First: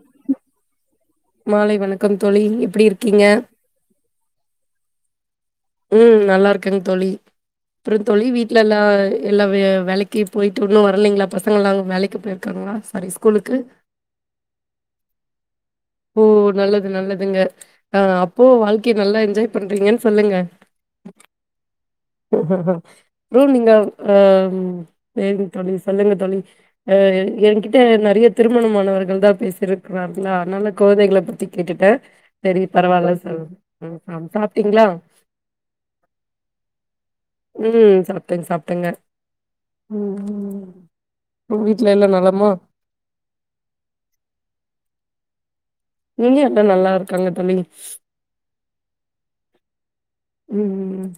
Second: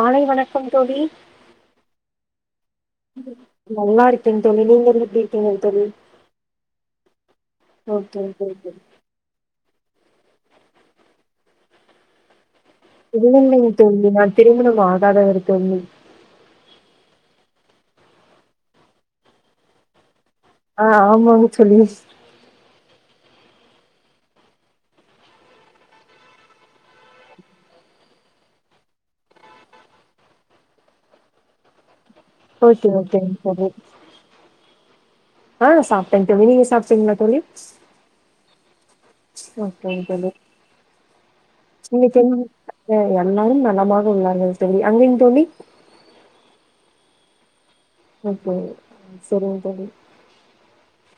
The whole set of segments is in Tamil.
மாலை வணக்கம் தோழி மாலை வணக்கம் தோழி எப்டி இருக்கீங்க நல்லா இருக்கேங் தோழி நீங்களு எப்டி இருக்கீங்க தோழி ம் நல்லாருக்கங் தோழி அப்புறந் ஓகே தோழி வீட்ல ஓகே எல்லா எல்லா வே ஏ வேலைக்கு போய்ட்டு உன்னு வரலிங்ளா பசங்கெல்லா வேலைக்கு போயிரு இல்லல்லிங் தோழி நா திருமணம் ஆகாதவரு தண்ணி ஓ நல்லது நல்லதுங்க ஆ அப்போ வாழ்க்கைய நல்லா என்ஜாய் பண்றிங்கன்னு சொல்லுங்க ஆ ஆமாங்க தோழி ப்றோ நீங்க அ வேண்டு தோழி சொல்லுங்க தோழி அ எங்கிட்ட நெறைய திருமணம் ஆனவர்கள் தா பேசிருக்கிறார்களா அதனால குழந்தைகள பத்தி கேட்டுட்ட ஓகே ஓகேங் தோழி சாப்ட்டீங்களா ஆ சாப்ட்ட தோழி நீங்க சாப்ட்டிங்ளா தோழி ம் சாப்ட்டேங்க சாப்ட்டேங்க ஓகேங் தோழி ம் உங்க வீட்ல எல்லா இன்னைக்கு நலமா என்ன எல்லாரும் நலமாக உள்ளார்கள் தோழி அங்கைங் தோழி இங்கயு எல்லா நல்லா இருக்காங்க தோழி ஓகே சரிங்க தோழி ம்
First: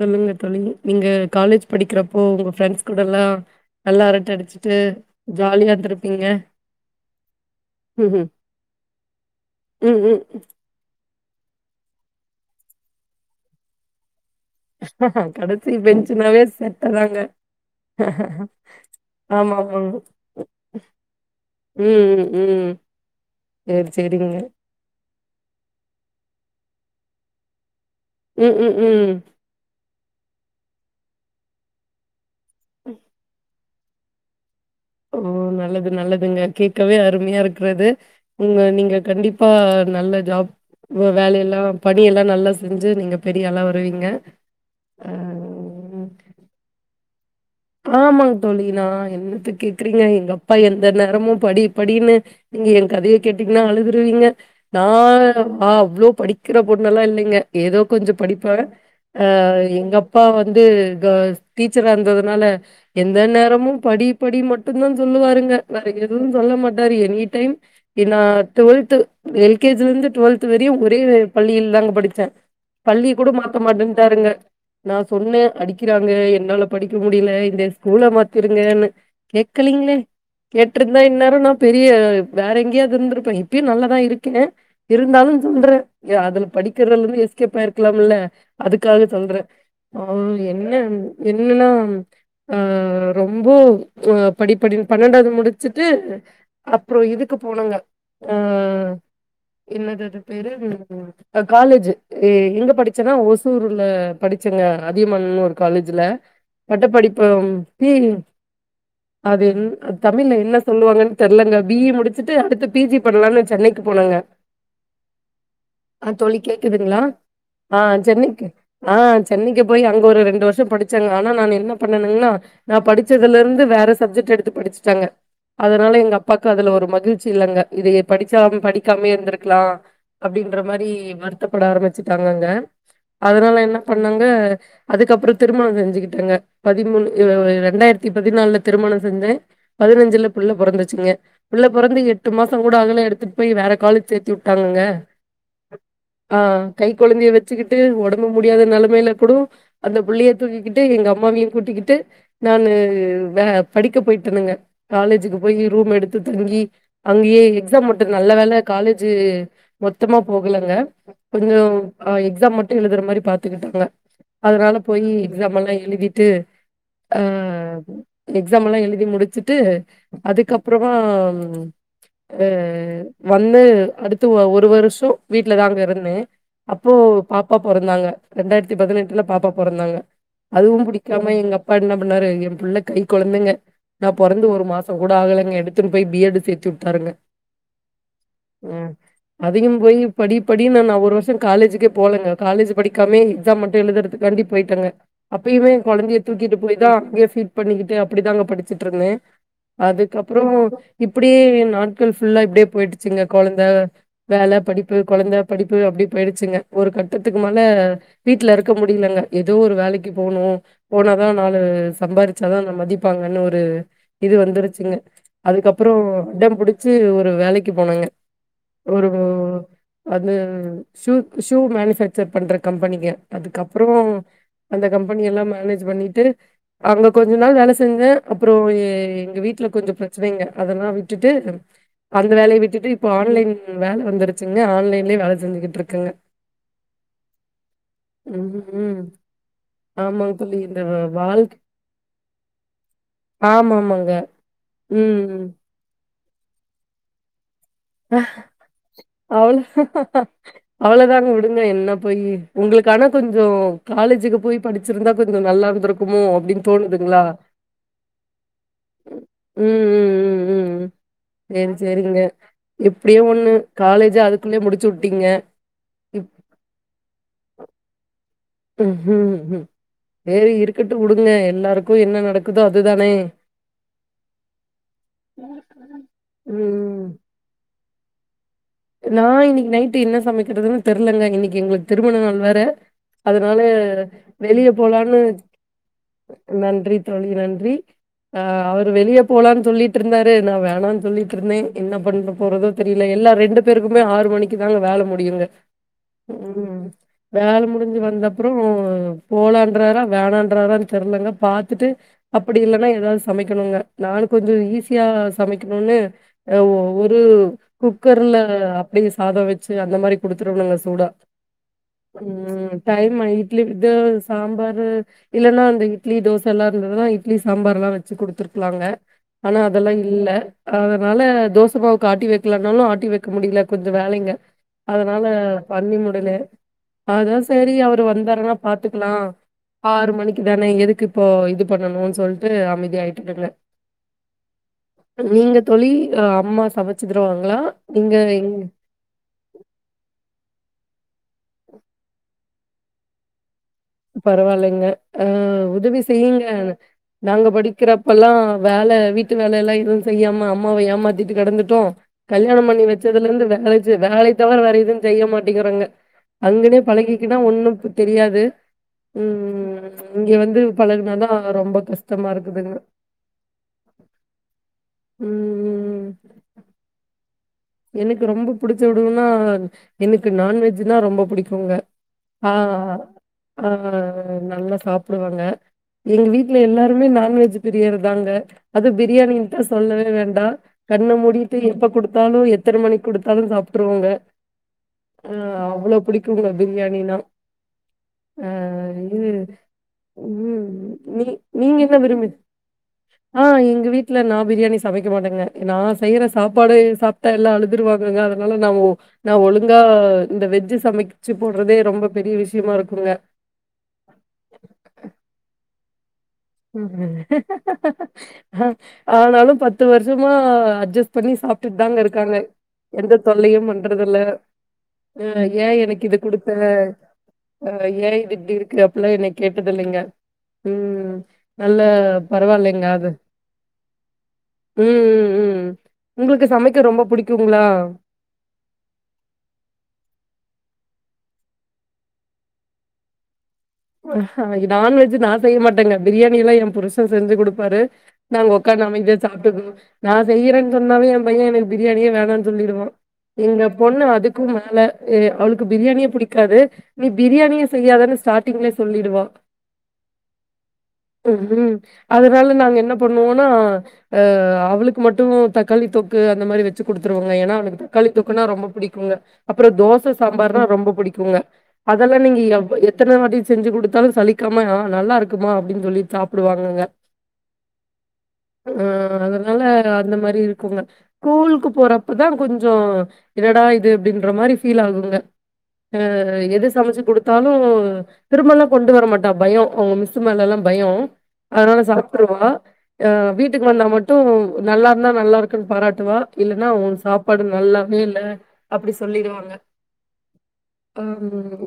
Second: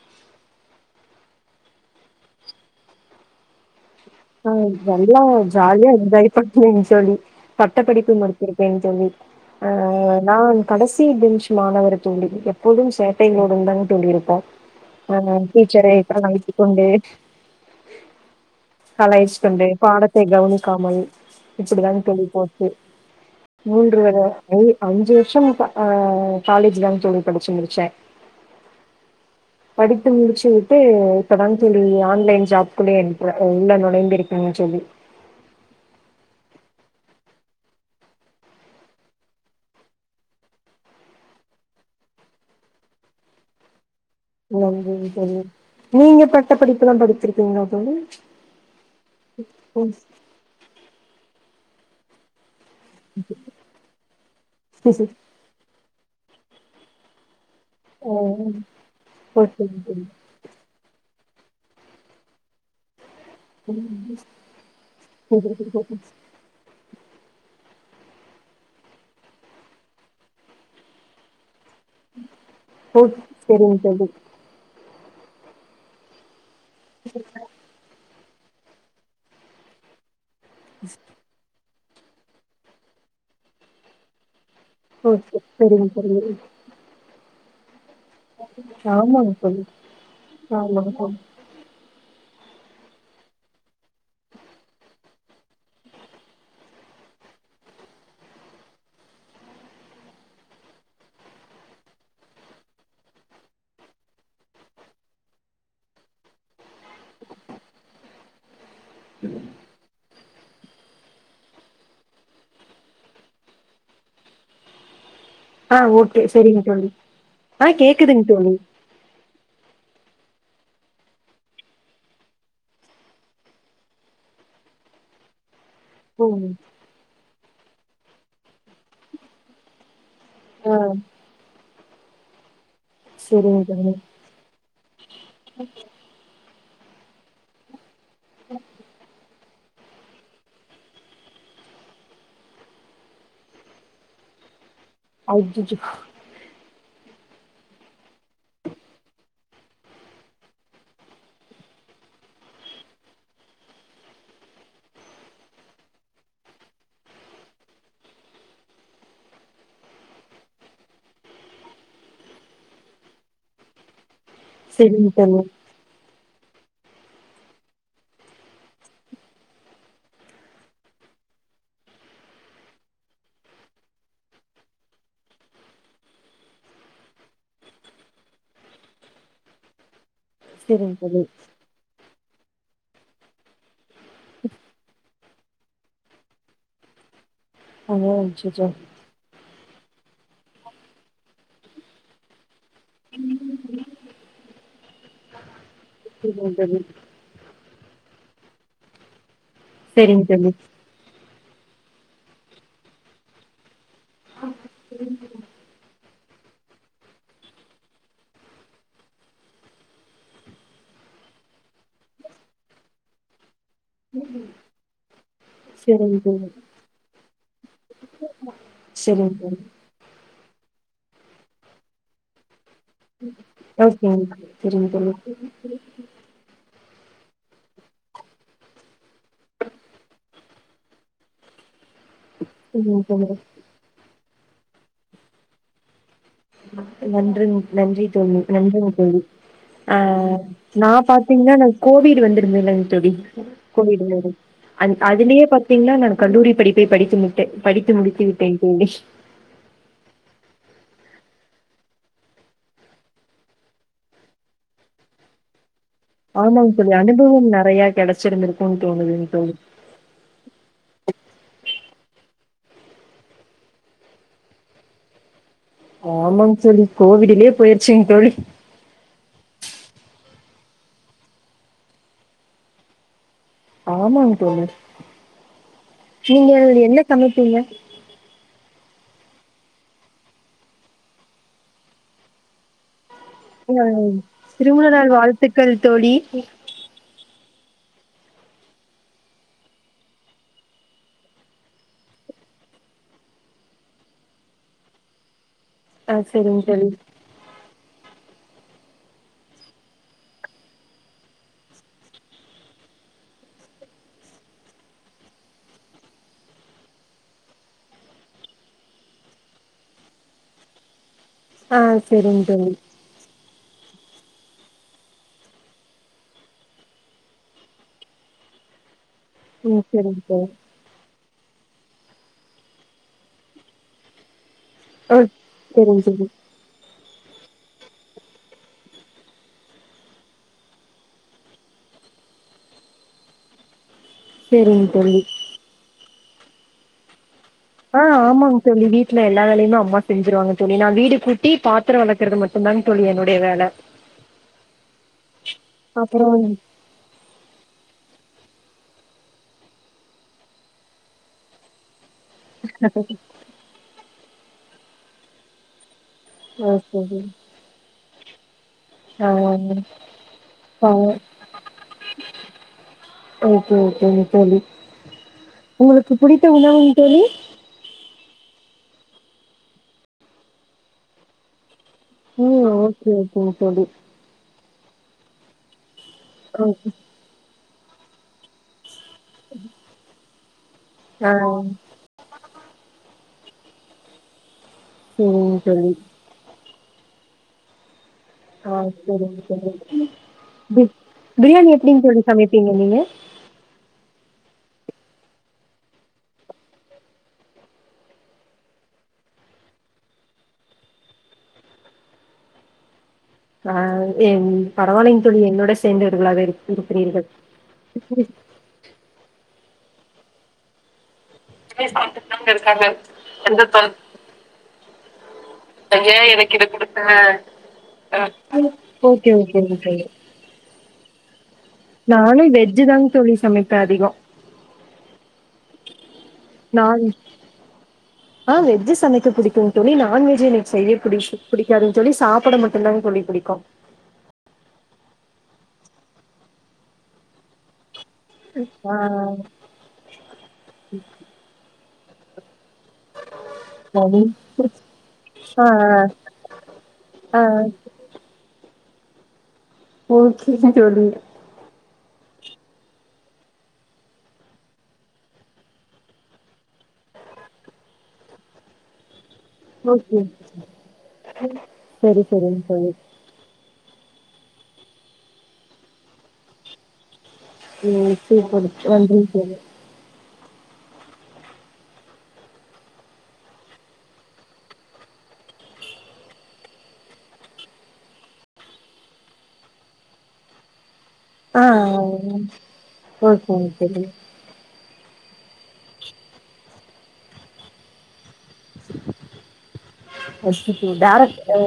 சொல்லுங்க தோழி நீங்க காலேஜ் படிக்கிறப்போ உங்க ஃப்ரெண்ட்ஸ் கூடெல்லா ஆ நல்லா ஜாலியா இருந்திருப்பீங்க என்ஜாய் பண்ணங் தோழி பட்டப்படிப்பு ம்ஹ்ம். முடிச்சிருக்கேங் தோழி அ ம் ம் நான் கடைசி பெஞ்ச் மாணவன் தோழி எப்போதும் சேட்டைகளுடன் தாங் தோழி இருப்போ கடசி பெஞ்சுனாவே கொண்டு சேட்டதாங்கே கலாய்ஸ்த்துண்டு பாடத்தை கவனிக்காமல் இப்பிடிதாங் ம் தோழி போச்சு ம் சேரி மூன்று வரு சேரிங்க ஏ அஞ்சு வர்ஷ முட்ட ஆ காலேஜ் இப்டிதாங் தோழி படிச்சி முடிச்சே ம் ம் ம் து இப்பதாங் தோழி ஆன்லைன் ஜாப் குள்ளே என்ட்ரெ உள்ள நுழைந்திருக்கும் தோழி ஓ நல்லது நல்லதுங்க கேக்கவே அருமையா இருக்கிறது நீங்க நீங்க கண்டிப்பா நல்ல ஜாப் வே வேலையெல்லா பணியெல்லா நல்லா செஞ்சு நீங்க பெரியாளா வருவீங்க நன்றிங்க தோழி நீங்க பட்ட படிப்புல்லா படிச்சிருக்கீங்களா தோழி ஆமாங் தோழி நா என்னத்து கேக்குறீங்க எங்க அப்பா எந்த நேரமு படி படின்னு நீங்க என் கதைய கேட்டீங்கன்னா அழுதுருவீங்க நா ம் வா இவ்ளோ படிக்கிற பொண்ணெல்லா இல்லங்க ஏதோ கொஞ்ச ஆ படிப்பேன் அ ஓகேங்க எங்க தோழி அப்பா வந்து ஆ டீச்சரா இருந்தது அதனால எந்த நேரமும் படி படி மட்டுந்தா ஓகே சொல்லுவாருங்க வேற எதுவு சொல்ல மாட் டாரு any time twelfth L K G ல இருந்து டுவல்த் வரையும் ஒரே பள்ளியில் தா அங்க படிச்சே பள்ளிய கூட மாத்த சரிங்க தோழி மாட்டன்ட்டாருங்க. நான் சொன்னேன் அடிக்கறாங்க என்னால இரு முடில இந்த ஸ்கூல மாத் திருங்கன்னு கேக்கலீங்களே கேட்ருந்தா இன்நேர நா பெரிய வேற எங்கேயாது இருந்திருப்பேன் இப்பயு நல்லதா இருக்கே இருந்தாலு ஓகே சொல்றே சரிங்க தோழி அதுல படிக்கிறதுல இருந்து கேப்பார் இருக்லாம்ல அதுக்காக ஆமாங்க சொல்றே தோழி அவ என்ன ஆமாங்க தோழி என்னன்னா அ ரொம்ப அ படிப்படின் பன்னெண்டாவது முடிச்சுட்டு அப்ற இதுக்கு போனங்க அ என்னது அது பேரு காலேஜ் எங்க படிச்சன்னா ஓசூர்ல படிச்சங்க அதியமன்னன்னு ஒரு காலேஜ்ல பட்ட படிப்பம் பி அது இந் அதா தமிழ்ல என்ன சொல்லுவாங்கன்னு தெரியலங்க பி இ முடிச்சுட்டு அடுத்து பி ஜி பண்லான்னு சென்னைக்கு போனேங்க ஆ ஓகே தோழி சரிங்க தோழி கேக்குதுங்களா ஆ கேக்குதுங்க சென்னைக்கு தோழி ஆ சென்னைக்கு போய் அங்க ஒரு ரெண்டு வருஷோ த்து படிச்சேங்க ஆனா நா என்ன பண்ணன்னா நா படிச்சதுல இருந்து வேற சப்ஜெக்ட் எடுத்து படிச்சிட்டேங்க அதனால எங்க அப்பாக்கு ம் அதுல ஒரு மகிழ் ச்ச இல்லங்க இது படிச்சா படிக்காமே இருந்திருக்கலா அப்டின்ற ஆ மாரி வருத்தப்பட ஆரம்பிச்சு வச்சுட்டாங்கங்க அதனால சரிங்க என்ன தோழி பண்ணாங்க அதுக்கப்றோ திருமணோ செஞ்சுக்கிட் பதிமூணு ரெண்டாயிரத்தி த்தி பதினாலுல திருமணம் செஞ்சே பதினஞ்சுல புள்ள பிறந்துச்சுங்க பிள்ள பிறந்து எட்டு மாசம் கூட ஆகல எடுத்துட்டு போய் வேற காலஜ சேத்து விட்டாங்கங்க ஆஜ் ஜ ஜொ கொழந்தையை வச்சுக்கிட்டு உடம்பு முடியாத நிலமையில கூடோ அந்த புள்ளையை தூக்கிக்கிட்டு ட்டு எங்க அம்மாவையு கூட்டிக்கிட்டு நானு வே படிக்க போயிட்டனுங்க காலேஜுக்கு போயி ரூம் எடுத்து தங்கி அங்கயே எக்ஸாம் மட்டுந்தா நல்ல வேல காலேஜு மொத்தமா போகலங்க கொஞ்ச அஹ் எக்ஸாம் மட்டு எழுதுற மாரி பாத்துக்கிட்டங்க அதனால சரிங்க போயி தோழி எக்ஸாமெல்லா எழுதிட்டு அஹ் எக்ஸாமெல்லா எழுதி முடிச்சுட்டு அதுக்கப்றமாம் அஹ் வந்து அடுத்து ஒரு வருஷ வீட்லதாங்க இருந்தே அப்போ பாப்பா பொறந்தாங்க ரெண்டாயிரத்தி பதினெட்டுல பாப்பா பொறந்தாங்க அதுவு சரிங்க தோழி புடிக்காம எங்க அப்பா என்ன பண்ணாரு எங் எ புள்ள கை கொழந்தைங்க நா பொறந்து ஒரு மாசங்கூட ஆகலங்க எடுத் எட்த்துன் போய் பி எ பிஸ் சேத்தி உட்டாருங்க ஆஹ் அச்சச்சோ அதிகம் போயி படி படினு நா ஒரு வருஷ காலேஜுக்கே போலங்க காலேஜு படிக்காமே எக்ஸாம் மட்டு எழுதற்து நம்பி போய்ட்டங்க அப்பயுமே கொழந்தய சரிங்க தூக்கிட்டு தோழி போய் தா அங்கே ஃபீட் பண்ணிக்கிட்டு அப் அப்டிதாங்க படிச்சுட்ருந்தே சரிங்க அதுக்கப்றோ தோழி இப்டியே நா நாள் கள் ஃபுல்லா இப்டே போயிடுச்சுங்க கொழந்த வேல படிப்பு கொழந்த படிப்பு அப்டே போயிடுச்சுங்க ஒரு கட்டத்துக்கு மேல வீட்ல இருக்க முடியலங்க எதோ ஒரு வேலைக் கு போனு ஒரு ஒர்வானாலு சம்பாரிச்சாதா என்ன மதிப்பாங்கன்னு ஒரு இது வந்துருச்சுங்க அதுக்கப்றோ சரிங்க தோழி அடம் புடிச்சு ஒரு வேலைக்கு போனேங்க ஒரு ஓ சரிங்க தோழி வந்து உம் ஷூக் ஷூ மேனுஃபேக்சர் பண்றக் கம்பெனிங்க அதுக்கப்றோ ஓகேங்க அந்த சரிங்க தோழி கம்பெனியெல்லா மேனேஜ் பண்ணிட்டு அங்க கொஞ்ச நாள் வேல செஞ்சே அப்றோ எ எங்க வீட்ல கொஞ்ச பிரச்சனைங்க அதெல்லா விட்டுட்டு அந்த வேலைய விட்டுட்டு சரிங்க இப்ப தோழி ஆன்லைன் வேல வந்துருக் குங்க ஆன்லைன்லே வேல செஞ்சுக்கிட்ருக்கங்க நன்றி நன்றி தோழி ம் நன்றிங்க ம் தோழி ஆமாங்க அஹ் தோழி இந்த நா பாத்தீங்னா வாழ்க் இந்த கோவிட் வந்துருந்ததுலங் தோழி ஆமா ஆமாங்க கோவிட்னு ஒன்னு அந் அதுலே ம் பாத்தீங்னா நானு கல்லூரி படிப்பை படித்து முடித் அஹ் அவ்ள அவ்ளோதாங்க விடுங்க என்ன போயி உங்களுக்கு ஆனா கொஞ்சோ காலேஜுக்கு போயி படிச்சிருந்தா கொஞ்ச நல்லா இருந்திருக் ஆமாங்க தோழி அனுபவம் நறைய கெடைச்சிருந்திருக்கும் தோ ம் ம் ம் ம் சேரி சேரிங்க எப்டியோ ஒண்ணு காலேஜ் அதுக்குள்ளயே முடிச்சு உட்டீங்க ஆமா தோழி கோவிடிலியே போயிருச்சுங்க தோழி ம் ஹம் ஹம் செரி இருக்கட்டும் உடுங்க எல்லாருக்கு என்ன நடக்குதோ அதுதானே ஆமாங்க தோழி நீங்க என்ன ம் சமைப்பீங்க நா இன்னைக்கு நைட்டு என்ன சமைக்கிறதுன்னு தெரியலங்க இன்னைக்கு எங்களுக்கு திருமண நாள் வேற அதனால ஆ வெளியே திருமண நாள் போலான்னு வாழ்த்துக்கள் தோழி நன்றி தோழி நன் றி அவரு வெளியே போலான் சொல்லிட்ருந்தாரு நா வேணான் சொல்ட்டுருந்தே என்ன பண்ண போறதோ தெரியல எல்லா ரெண்டு பேருக்குமே ஆறு மணிக்கு தாங்க வேல முடியுங்க ஆ செரிங்க உம் தோழி வேல முடிஞ்சு வந்த ப்புறோ போலான்றாரா வேணான்றாரான்னு தெரிலங்க பாத்துட்டு அப்டி இல்லன்னா ஏதாவது சமைக்கணுங்க நானு கொஞ்சோ ஈஸியா சமைக்கணுன்னு ஒரு குக்கர்ல அ அப்டியே சாதம் வெச்சு அந்த மாரி குடுத்துருனுங்க சூடா ஆ செரிங்க உம் தோழி டைம்மாயிட் இட்லிக்கு இது சாம்பார் இல்லேன்னா அந்த இட்லி தோசெல்லா இருந்ததுன்னா இட்லி சாம்பார் எல்லாம் வெச்சு குடுத்துருக்கலாங்க ஆனா ம் அதெல்லா செரிங்க இல்ல தோழி அதனால தோச மாவுக்கு ஆட்டி வெக்கலனாலு ஆட்டி வெக் இருக்க முடியல கொஞ்சே வேலைங்க ஆ அதனால பண்ணி செரிங்க தோழி முடியல அதா சேரி அவரு வந்தருனா பாத்துக்கலா ஆறு மணிக்கு தானே எதுக்கு இப்போ இது பண்ணணு சொல்ட்டு அமைதி ஆயிட்டுக்கங்க செரிங்க தோழி நீங்க தோழி அ அம்மா சமைச்சி தருவாங்களா ஆஹ் ஆமாங்க தோழி வீட்டுல எல்லா வேலையுமே அம்மா செஞ்சுருவாங்க தோழி நா வீடு கூட்டி பாத்துரோ வெளக்கறது மட்டுதாங் தோழி என்னுடைய வேல பரவாயில்லைங்க அஹ் உதவி அப்புறோ செய்யுங்க நாங்க படிக்கிறப்பல்லா வேல வீட்டு வேலல்லா எதுவு செய்யாம அம்மாவை ஏமாத்திட்டு கடந்துட்டோ கல்யாணோ பண்ணி வச்சதுலருந்து வேல செய் வேல தவுர வேற எதுவு செய்ய மாட்டேங்கிறோங்க அங்கனே பழகிக்கனா ஒண்ணு புத் தெரியாது ஆஹ் ம் இங்க வந்து அ பழகுனாதா ரொம்ப கஷ்டமா இருக்குதுங்க ஓகே ஓகேங்க தோழி ம் உங்களுக்கு புடித்த உணவுங்க தோழி எனக்கு ரொம்ப புடிச்ச உணவுனா எனக்கு நான்வெஜ்ன்னா ரொம்ப புடிக்குங்க ம் ஆஹ் ஓகே ஓகேங்க தோழி ஆஹ் நல்ல சாப்புடுவாங்க எங்க வீட்ல ஓகே எல்லாருமே நான்வெஜ் பிரியர் தாங்க அது பிரியாணியின்டா சொல்லவே வேண்டாம் கண்ணு ஆ மூடிட்டு எப்ப கொடுத்தாலும் கொடுத்தாலும் சாப்பிட்ருவாங்க சேரிங்க ஆஹ் தோழி அவ்வளோ புடிக்குங்க பிரியாணினா ஆ ஆஹ் இது சரிங்க சரிங்க ம் நீ பிபிரியாணி நீங்க என்ன எப்படின்னு தோழி சமைப்பீங்க நீங்க இல்ல நான் பிரியாணி சமைக்க மாட்டேங்க நான் செய்யற சாப்பாடு சா ட்டா எல்லாம் அழுதுருவாங்கங்க அதனால நான் நான் ஒழுங்கா இந்த வெஜ்ஜு சமைச்சு போடுறதே ரொம்ப பெரிய விஷயமா இருக்குங்க அஹ் என் பரவலின் தோழி என்னோட சென்று உம் ம்ஆனாலும் பத்து வருஷம் சுத்தமா அட்ஜஸ் பண்ணி சாப்பிட்டுட்டு தாங்க இருக்காங்க எந்த தொல்லையும் பண்றதுல்ல அஹ் ஏன் எனக்கு இது எனக்கு குடுத்தஹ் இத குடுத்த ஏன் ஆ இது இப்படி இருக்கு அப்படிலாம் என்னை ஓகே கேட்டத இல்லைங்க உம் நானும் வெஜ்ஜு தாங்க தோழி சமைப்பேன் அதிகம் உம் உம் உம் நான் ஆஹ் வெஜ்ஜூ சமைக்க பிடிக்கும் தோழி நான் வெஜ்ஜு என செய்ய பிடிச்சு ப புடிக்காதுன்னு சொல்லி சாப்பிட மட்டும்தான் தோழி பிடிக்கும் ஹ் நான்வெஜ் நான் செய்ய மாட்டேங்க பிரியாணி எல்லாம் என் புருஷன் செஞ்சு கொடுப்பாரு நாங்க உட்காந்து ஆ அமைதியா சாப்பிட்டுக்கூவோம் நான் செய்யறேன்னு சொன்னாவே என் பையன் எனக்கு பிரியாணியே வேனா சொல்லிடுவோம் எங்க பொண்ணு சரி அதுக்கும் மேல அவளுக்கு ஆ பிரியாணியே ஆ பிடிக்காது நீ ஆ பிரியாணியே செய்யாது ஸ்டார்ட் ங்கள சொல்லிடுவோம் ஓகேங்க தோழி ம் அதனால நாங்க என்ன பண்ணுவோம்னா அஹ் அவளுக்கு மட்டும் தக்காளி தொக்கு அந்த மாதிரி வச்சு குடுத்துருவோங்க ஏன்னா அவக்கு தக்காளி தொக்குன்னா ரொம்ப பிடிக்குங்க அப்புறம் தோசை ஓகே சாம்பார்னா ரொம்ப பிடிக்குங்க அதெல்லாம் சரி நீங்க சரிங் தோழி எத்தனை வாடி செஞ்சு குடுத்தாலும் சலிக்காம ஆஹ் நல்லா இருக்குமா அப்படின்னு சொல்லி சாப்பிடுவாங்கங்க ம் ஓகே தோழி ஒன் மினிட் தோழி அதனால அந்த மாரி இருக்குங்க ஸ்கூலுக்கு போறப்பதான் கொஞ்சம் என்னடா இது அப்படின்ற மாரி ஃபீல் ஆகுங்க அஹ் எது சமைச்சு கொடுத்தாலும் திருமல்லாம் கொண்டு வர மாட்டா பயம் அவங்க மிஸ் மேல எல்லாம் பயம் ஆ அதனால சாப்டுருவா அஹ் ஓகேங்க வீட்டுக்கு வந்தா தோழி மட்டும் நல்லா ந்தான் நல்லா இருக்குன்னு பாராட்டுவா இல்லன்னா உன் சாப்பாடு நல்லாவே இல்ல அப்படி சொல்லிடுவாங்க அச்சச்சோ வேற அம்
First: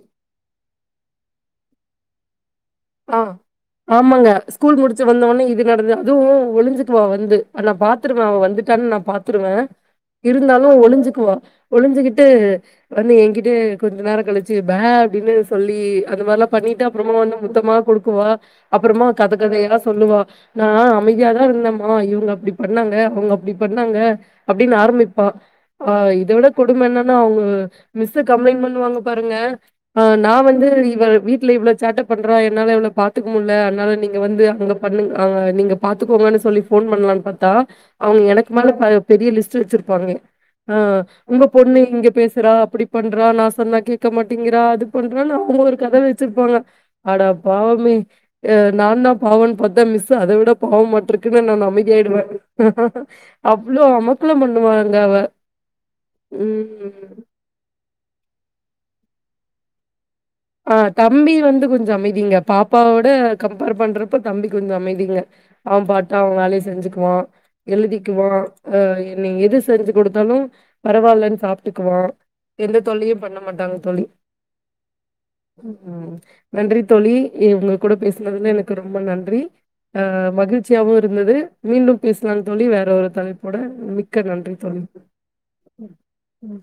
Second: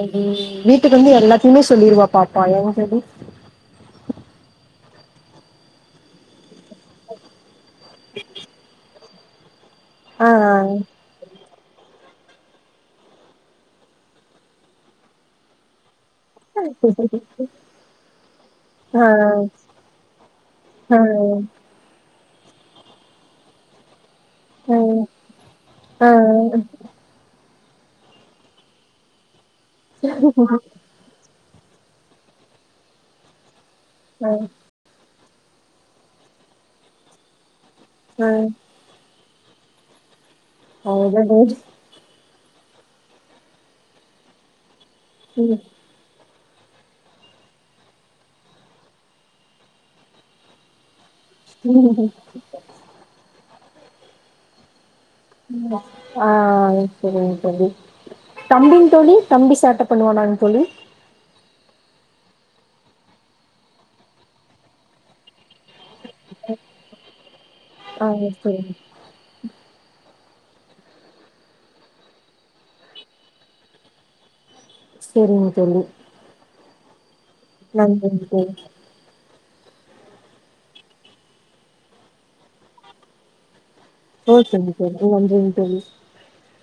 வீட்டுக்குவந்து எல்லா த்துமே சொல்லிடுவா பா ப்பா ஏன் தோழி ஆ ஆமாங்க ஸ்கூல் முடிச்சு வந்த ஒனே இது நடந்து அதுவு ஒளிஞ்சுக்குவா வந்து நா பாத்துருவ அவ வந்துட்டான் நா பாத்துருவ ஆ இருந்தாலு ஒளிஞ்சுக்குவா ஒளிஞ்சுகிட்டு வந்து ஏங்கிட்ட கொஞ்ச நேர கழிச்சு பே அப்டின்னு சொல்லி அந்தமாரிலா பண்ணிட்டு அப்பறமா வந்து சுத்தமா கொடுக்குவா அப்பறமா ஆ கத கதையா சொல்லுவா நா ஆ அமைதியாதா இருந்தம்மா இவ்ங்க அப்டி பண்ணாங்க அவ்ங்க அப்டி பண்ணாங்க அப்டின்னு ஆ ஆ ஆரம்பிப்பா, ஆ, இத விட கொடும என்னன்னா அவங்க மிஸ் கம்ப்ளைன்ட் பண்ணுவாங்க பாருங்க ஆ, நா வந்து இவ வீட்ல இவள சேட்ட பண்றா என்னால இவள பாத்துக்க முடில அதனால நீங்க ஆ வந்து அங்க பண்ணுங் ஆ நீங்க பாத்துக்கோங்கனு சொல்லி ஃபோன் பண்லான்னு பாத்தா அவங்க ஆ எனக்கு மேல ப பெரிய லிஸ் ஸ்டு வச்சிருப்பாங்க ஆ, அவ்ளோதா உங்க தோழி பொண்ணு இங்க பேசு ங்கிறா அப்டி பண்றா, நா சொன்னா கேட்க மாட்டிங்கிறா, அது பண்றானு அவங்க ம் ஒரு கத வச் சிருப்பாங்க ஆட பாவமே அ நான்தா பாவோனு பாத்தா மிஸ் அதவிட பாவமாட்ருக் குனு நானு ம். அமைதியாயிடுவே அவ்ளோ அமக்களம் பண்ணுவா ஆ செரிங்க தோழி தம்பிங் தோழி தம்பி சேட்ட பண்ணுவானாங் தோழி ஆ தம்பி வந்து கொஞ்ச அமை திங்க பாப்பாவோட கம்பேர் பண்றப்ப தம்பி கொஞ்ச அமைதிங்க அவ பாட்டு அவ வேலய செஞ்சுக்குவா ஆ எழுதிக்குவா செரிங்க ஆ நீங்க எது செஞ்சு குடுத்தாலு பரவால்லன் சாப்ட்டுக்குவா எந்த தொல்லையு பண்ண மாட்டாங்க தோழி செரிங்க தோழி ம் நன்றி தோழி இவங்க கூட நன்றிங்க பேசுனதுல தோழி எனக்கு ரொம்ப நன்றி அ மகிழ்ச்சியாவு இருந்துது மீண்டும் பேசலாம் தோழி வேற ஒரு தலைப்போட மிக்க ஓகேங்க செரிங் நன்றிங் தோழி ம்